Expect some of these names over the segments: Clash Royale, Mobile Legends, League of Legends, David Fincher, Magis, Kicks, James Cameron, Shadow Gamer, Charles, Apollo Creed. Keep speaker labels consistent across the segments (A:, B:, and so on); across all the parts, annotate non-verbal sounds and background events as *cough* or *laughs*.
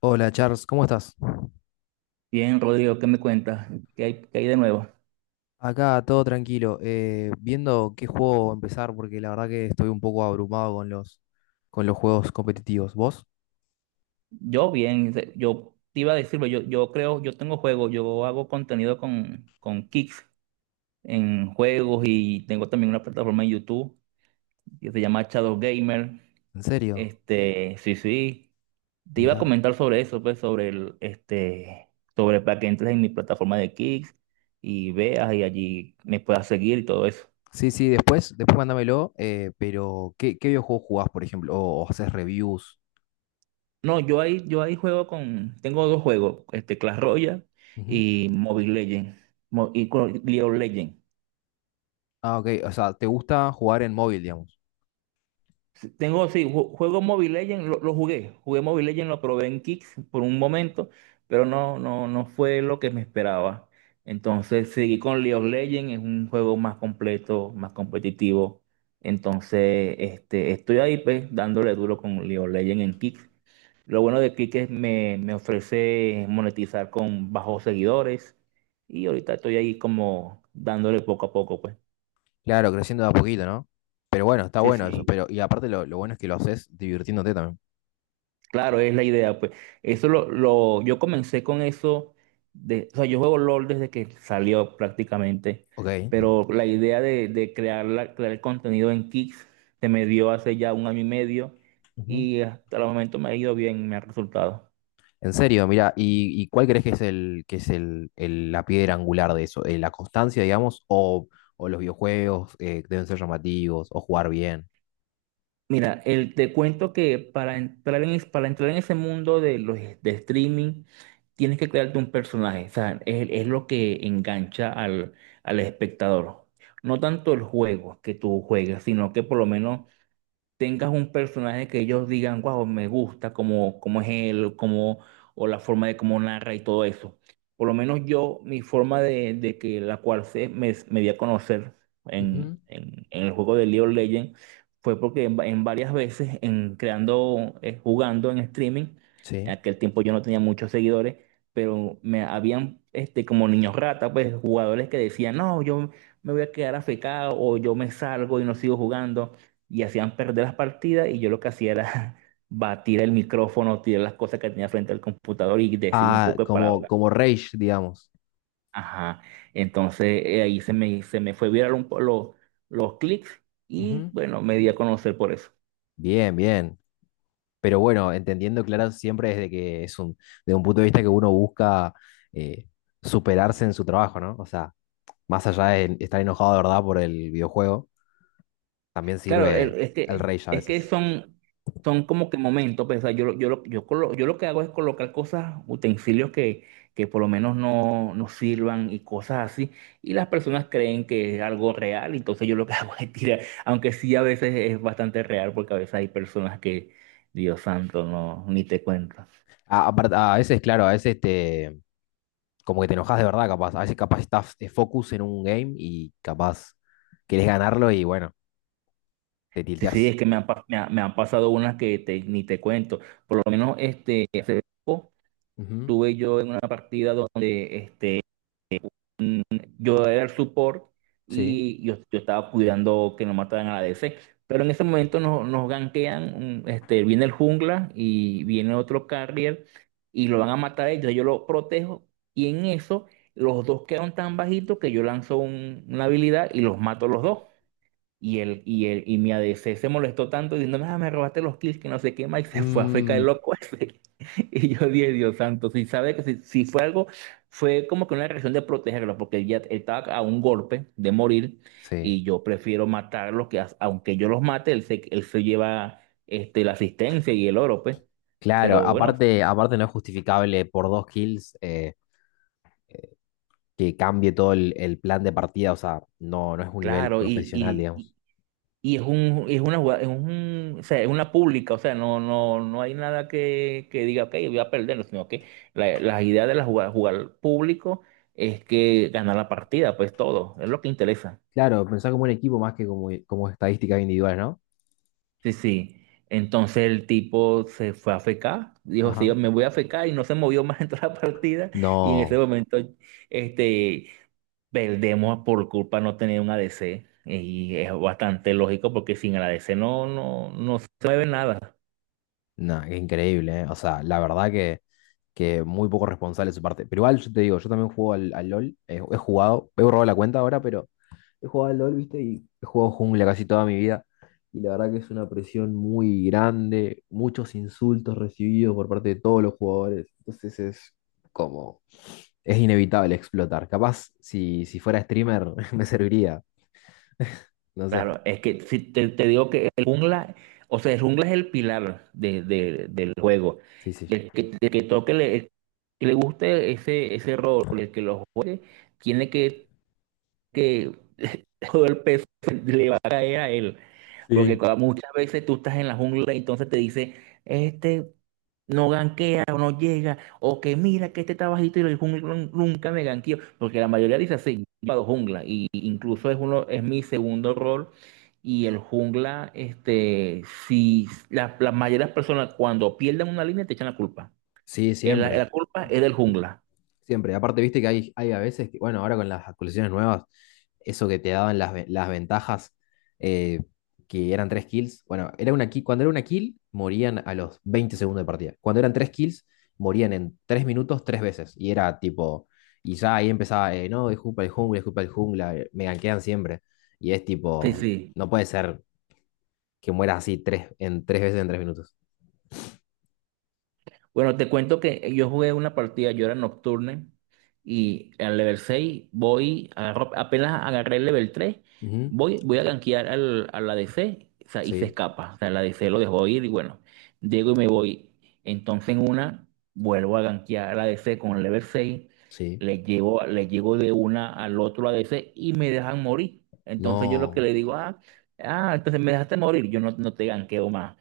A: Hola Charles, ¿cómo estás?
B: Bien, Rodrigo, ¿qué me cuentas? ¿Qué hay de nuevo?
A: Acá todo tranquilo, viendo qué juego empezar porque la verdad que estoy un poco abrumado con los juegos competitivos. ¿Vos?
B: Yo bien, yo te iba a decir, pero yo creo, yo tengo juegos, yo hago contenido con Kicks en juegos y tengo también una plataforma en YouTube que se llama Shadow Gamer.
A: ¿En serio?
B: Sí, sí, te iba a
A: Mirá.
B: comentar sobre eso, pues, sobre el, sobre para que entres en mi plataforma de Kicks y veas y allí me puedas seguir y todo eso.
A: Sí, sí, después mándamelo, pero ¿qué videojuego jugás, por ejemplo? ¿O haces reviews?
B: No, yo ahí juego con, tengo dos juegos, Clash Royale
A: Ujú.
B: y Mobile Legends, y con League of Legends.
A: Ah, ok, o sea, ¿te gusta jugar en móvil, digamos?
B: Sí, tengo, sí, juego Mobile Legends, lo jugué, Mobile Legends, lo probé en Kicks por un momento, pero no, no, no fue lo que me esperaba. Entonces seguí con League of Legends, es un juego más completo, más competitivo. Entonces, estoy ahí pues dándole duro con League of Legends en Kicks. Lo bueno de Click es me ofrece monetizar con bajos seguidores y ahorita estoy ahí como dándole poco a poco, pues.
A: Claro, creciendo de a poquito, ¿no? Pero bueno, está
B: Sí,
A: bueno eso,
B: sí,
A: pero y aparte lo bueno es que lo haces divirtiéndote también.
B: claro, es la idea, pues. Eso lo yo comencé con eso de, o sea, yo juego LOL desde que salió prácticamente,
A: Ok.
B: pero la idea de crear crear el contenido en Kick se me dio hace ya un año y medio
A: Ujú.
B: y hasta el momento me ha ido bien, me ha resultado.
A: En serio, mira, ¿y cuál crees que es la piedra angular de eso? ¿La constancia, digamos, o los videojuegos deben ser llamativos, o jugar bien?
B: Mira, te cuento que para entrar para entrar en ese mundo de los de streaming, tienes que crearte un personaje. O sea, es lo que engancha al espectador. No tanto el juego que tú juegas, sino que por lo menos tengas un personaje que ellos digan, wow, me gusta, como es él, o la forma de cómo narra y todo eso. Por lo menos yo, mi forma de que la cual me di a conocer
A: Ujú.
B: en el juego de League of Legends fue porque en varias veces, en creando, jugando en streaming, en
A: Sí.
B: aquel tiempo yo no tenía muchos seguidores, pero me habían como niños rata, pues jugadores que decían, no, yo me voy a quedar afectado o yo me salgo y no sigo jugando y hacían perder las partidas y yo lo que hacía era *laughs* batir el micrófono, tirar las cosas que tenía frente al computador y decir un
A: Ah,
B: poco de
A: como,
B: palabras.
A: como Rage, digamos.
B: Ajá. Entonces ahí se me, fue viral los clics y
A: Ujú.
B: bueno, me di a conocer por eso.
A: Bien, bien. Pero bueno, entendiendo, claro, siempre desde que es de un punto de vista que uno busca eh, superarse en su trabajo, ¿no? O sea, más allá de estar enojado de verdad por el videojuego, también
B: Claro,
A: sirve
B: es
A: el
B: que,
A: rage a
B: es que
A: veces.
B: son como que momentos, pues, o sea, yo lo que hago es colocar cosas, utensilios que por lo menos no, no sirvan y cosas así, y las personas creen que es algo real, entonces yo lo que *laughs* hago es tirar, aunque sí a veces es bastante real, porque a veces hay personas que, Dios santo, no, ni te cuento.
A: A veces, claro, a veces te, como que te enojas de verdad, capaz. A veces capaz estás de focus en un game y capaz querés ganarlo y bueno, te
B: Sí, sí,
A: tilteás.
B: es que me han, pa- me ha- me han pasado unas ni te cuento, por lo menos
A: Ujú.
B: tuve yo en una partida donde yo era el support
A: Sí.
B: y yo estaba cuidando que no mataran a la DC. Pero en ese momento nos gankean, viene el jungla y viene otro carrier y lo van a matar a ellos. Yo lo protejo y en eso los dos quedan tan bajitos que yo lanzo una habilidad y los mato a los dos. Y mi ADC se molestó tanto diciéndome, ah, me robaste los kills, que no sé qué más, y se fue a fecar
A: Mm,
B: el loco ese. *laughs* Y yo dije, Dios santo, si sabe que si fue algo, fue como que una reacción de protegerlo, porque él ya estaba a un golpe de morir,
A: sí.
B: y yo prefiero matarlos, aunque yo los mate, él se lleva la asistencia y el oro, pues.
A: Claro,
B: Pero bueno,
A: aparte no es justificable por dos kills que cambie todo el plan de partida, o sea, no, no es un nivel
B: claro, y,
A: profesional,
B: y,
A: digamos.
B: Y es un, es una jugada- es un, o sea, es una pública, o sea, no, no, no hay nada que diga, ok, voy a perder, sino que la idea de la jugada, jugar público es que ganar la partida, pues todo, es lo que interesa.
A: Claro, pensar como un equipo más que como estadísticas individuales, ¿no?
B: Sí, sí. Entonces el tipo se fue a fecar, dijo, sí, yo
A: Ajá.
B: me voy a fecar y no se movió más *laughs* en toda la partida y en ese
A: No,
B: momento, este, perdemos por culpa no tener un ADC y es bastante lógico porque sin el ADC no, no, no se mueve nada.
A: no, qué increíble, ¿eh? O sea, la verdad que muy poco responsable de su parte. Pero igual yo te digo, yo también juego al LOL, he jugado, he borrado la cuenta ahora, pero he jugado al LOL, ¿viste? Y he jugado jungla casi toda mi vida. Y la verdad que es una presión muy grande, muchos insultos recibidos por parte de todos los jugadores. Entonces es como, es inevitable explotar. Capaz si fuera streamer *laughs* me serviría, no sé.
B: Claro, es que si te digo que el jungla, o sea, el jungla es el pilar del juego.
A: Sí,
B: Y
A: sí.
B: el que toque, el que le guste ese rol, el que lo juegue, tiene que *laughs* todo el peso le va a caer a él. Porque
A: Sí.
B: muchas veces tú estás en la jungla y entonces te dice, este no ganquea o no llega, o que mira que este está bajito y el jungla nunca me ganqueó. Porque la mayoría dice así, jugado jungla, y incluso es uno, es mi segundo rol. Y el jungla, si la mayoría de las personas cuando pierden una línea te echan la culpa.
A: Sí,
B: Eh, La,
A: siempre.
B: la culpa es del jungla.
A: Siempre. Aparte, viste que hay a veces que, bueno, ahora con las actualizaciones nuevas, eso que te daban las ventajas, eh, que eran tres kills. Bueno, era una kill, cuando era una kill, morían a los 20 segundos de partida. Cuando eran tres kills, morían en 3 minutos tres veces. Y era tipo, y ya ahí empezaba, no, es culpa del jungla, es culpa del jungla, me gankean siempre. Y es
B: Sí,
A: tipo,
B: sí.
A: no puede ser que mueras así en tres veces en 3 minutos.
B: Bueno, te cuento que yo jugué una partida, yo era nocturne y al level 6 voy, apenas agarré el level 3,
A: Ujú.
B: voy a gankear a la DC o sea, y se
A: Sí,
B: escapa. O sea, la DC lo dejó ir y bueno, llego y me voy. Entonces en una vuelvo a gankear a la DC con el level 6,
A: sí.
B: le llego de una al otro ADC y me dejan morir. Entonces yo lo que
A: No.
B: le digo, ah, ah, entonces me dejaste morir, yo no, no te ganqueo más.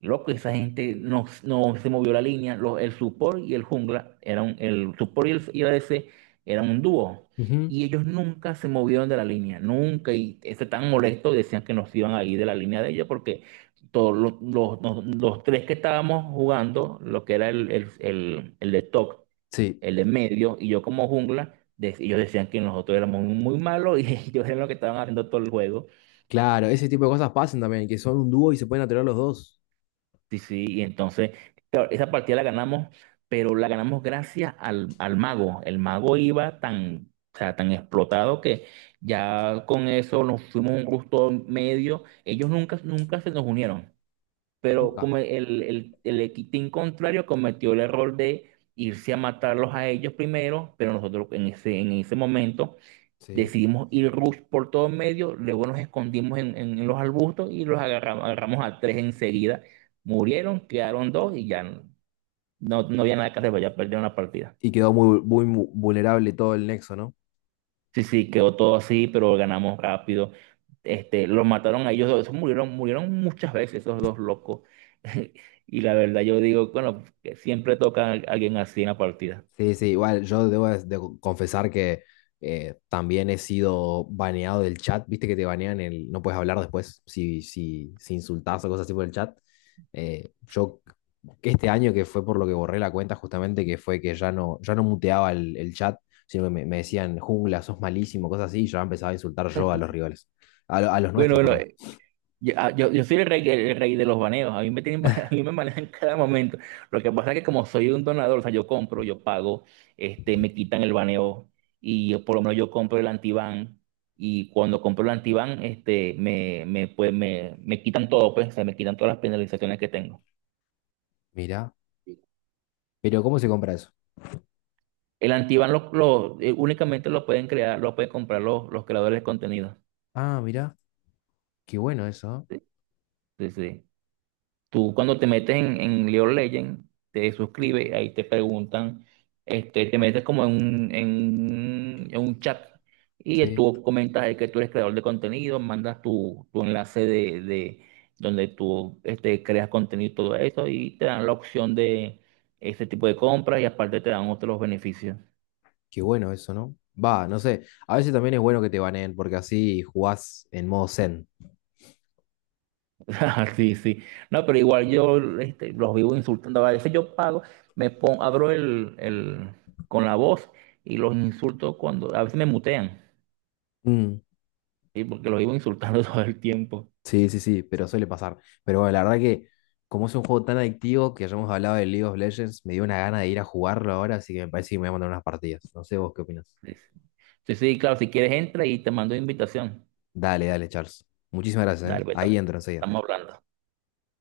B: Loco, esa gente no, no se movió la línea. El support y el jungla eran, el support y el ADC eran un dúo.
A: Ujú.
B: Y ellos nunca se movieron de la línea, nunca. Y estaban tan molesto decían que nos iban a ir de la línea de ellos porque todos los tres que estábamos jugando, lo que era el de top,
A: Sí.
B: el de medio y yo como jungla, ellos decían que nosotros éramos muy malos y *laughs* ellos eran los que estaban haciendo todo el juego.
A: Claro, ese tipo de cosas pasan también, que son un dúo y se pueden atorar los dos.
B: Sí, sí, y entonces, claro, esa partida la ganamos, pero la ganamos gracias al mago. El mago iba tan, o sea, tan explotado que ya con eso nos fuimos un gusto medio. Ellos nunca, nunca se nos unieron, pero
A: Nunca.
B: como el team contrario cometió el error de irse a matarlos a ellos primero, pero nosotros en ese, momento
A: Sí.
B: decidimos ir rush por todo medio, luego nos escondimos en los arbustos y los agarramos a tres enseguida. Murieron, quedaron dos y ya no, no había nada que hacer, pues ya perdieron la partida.
A: Y quedó muy vulnerable todo el nexo, ¿no?
B: Sí, sí, quedó todo así, pero ganamos rápido. Los mataron a ellos dos, esos murieron muchas veces esos dos locos. *laughs* Y la verdad yo digo, bueno, que siempre toca a alguien así en la partida.
A: Sí, sí, igual yo debo de confesar que también he sido baneado del chat, viste que te banean no puedes hablar después si insultás o cosas así por el chat. Yo que este año que fue por lo que borré la cuenta justamente, que fue que ya no muteaba el chat, sino que me decían jungla, sos malísimo, cosas así, y ya empezaba a insultar yo a los rivales, a los
B: Bueno,
A: nuestros,
B: bueno,
A: perdón.
B: Yo soy el rey de los baneos, a mí me tienen, *laughs* a mí me manejan cada momento. Lo que pasa es que como soy un donador, o sea, yo compro, yo pago, me quitan el baneo y yo, por lo menos yo compro el antiban y cuando compro el antiban, pues, me quitan todo, pues, o sea, me quitan todas las penalizaciones que tengo.
A: Mirá, pero ¿cómo se compra eso?
B: El antiban únicamente lo pueden crear, lo pueden comprar los creadores de contenido.
A: Ah, mirá, qué bueno eso, ¿eh?
B: Sí, sí. Sí. Tú cuando te metes en League of Legends, te suscribes, ahí te preguntan, te metes como en un chat y
A: Sí,
B: tú comentas ahí que tú eres creador de contenido, mandas tu enlace de donde tú creas contenido y todo eso y te dan la opción de ese tipo de compras y aparte te dan otros beneficios.
A: qué bueno eso, ¿no? Va, no sé, a veces también es bueno que te baneen porque así jugás en modo zen.
B: *laughs* Ah, sí, sí. No, pero igual yo los vivo insultando. A veces yo pago, me pongo, abro con la voz y los insulto cuando, a veces me mutean,
A: Mm,
B: ¿sí? Porque los vivo insultando *laughs* todo el tiempo.
A: sí, sí, sí, pero suele pasar. Pero bueno, la verdad que como es un juego tan adictivo que ya hemos hablado de League of Legends, me dio una gana de ir a jugarlo ahora, así que me parece que me voy a mandar unas partidas. No sé vos qué opinas.
B: Sí, sí, sí, sí, claro, si quieres entra y te mando invitación.
A: Dale, dale, Charles. Muchísimas gracias,
B: Dale,
A: ¿eh?
B: pues,
A: Ahí entro enseguida.
B: estamos hablando.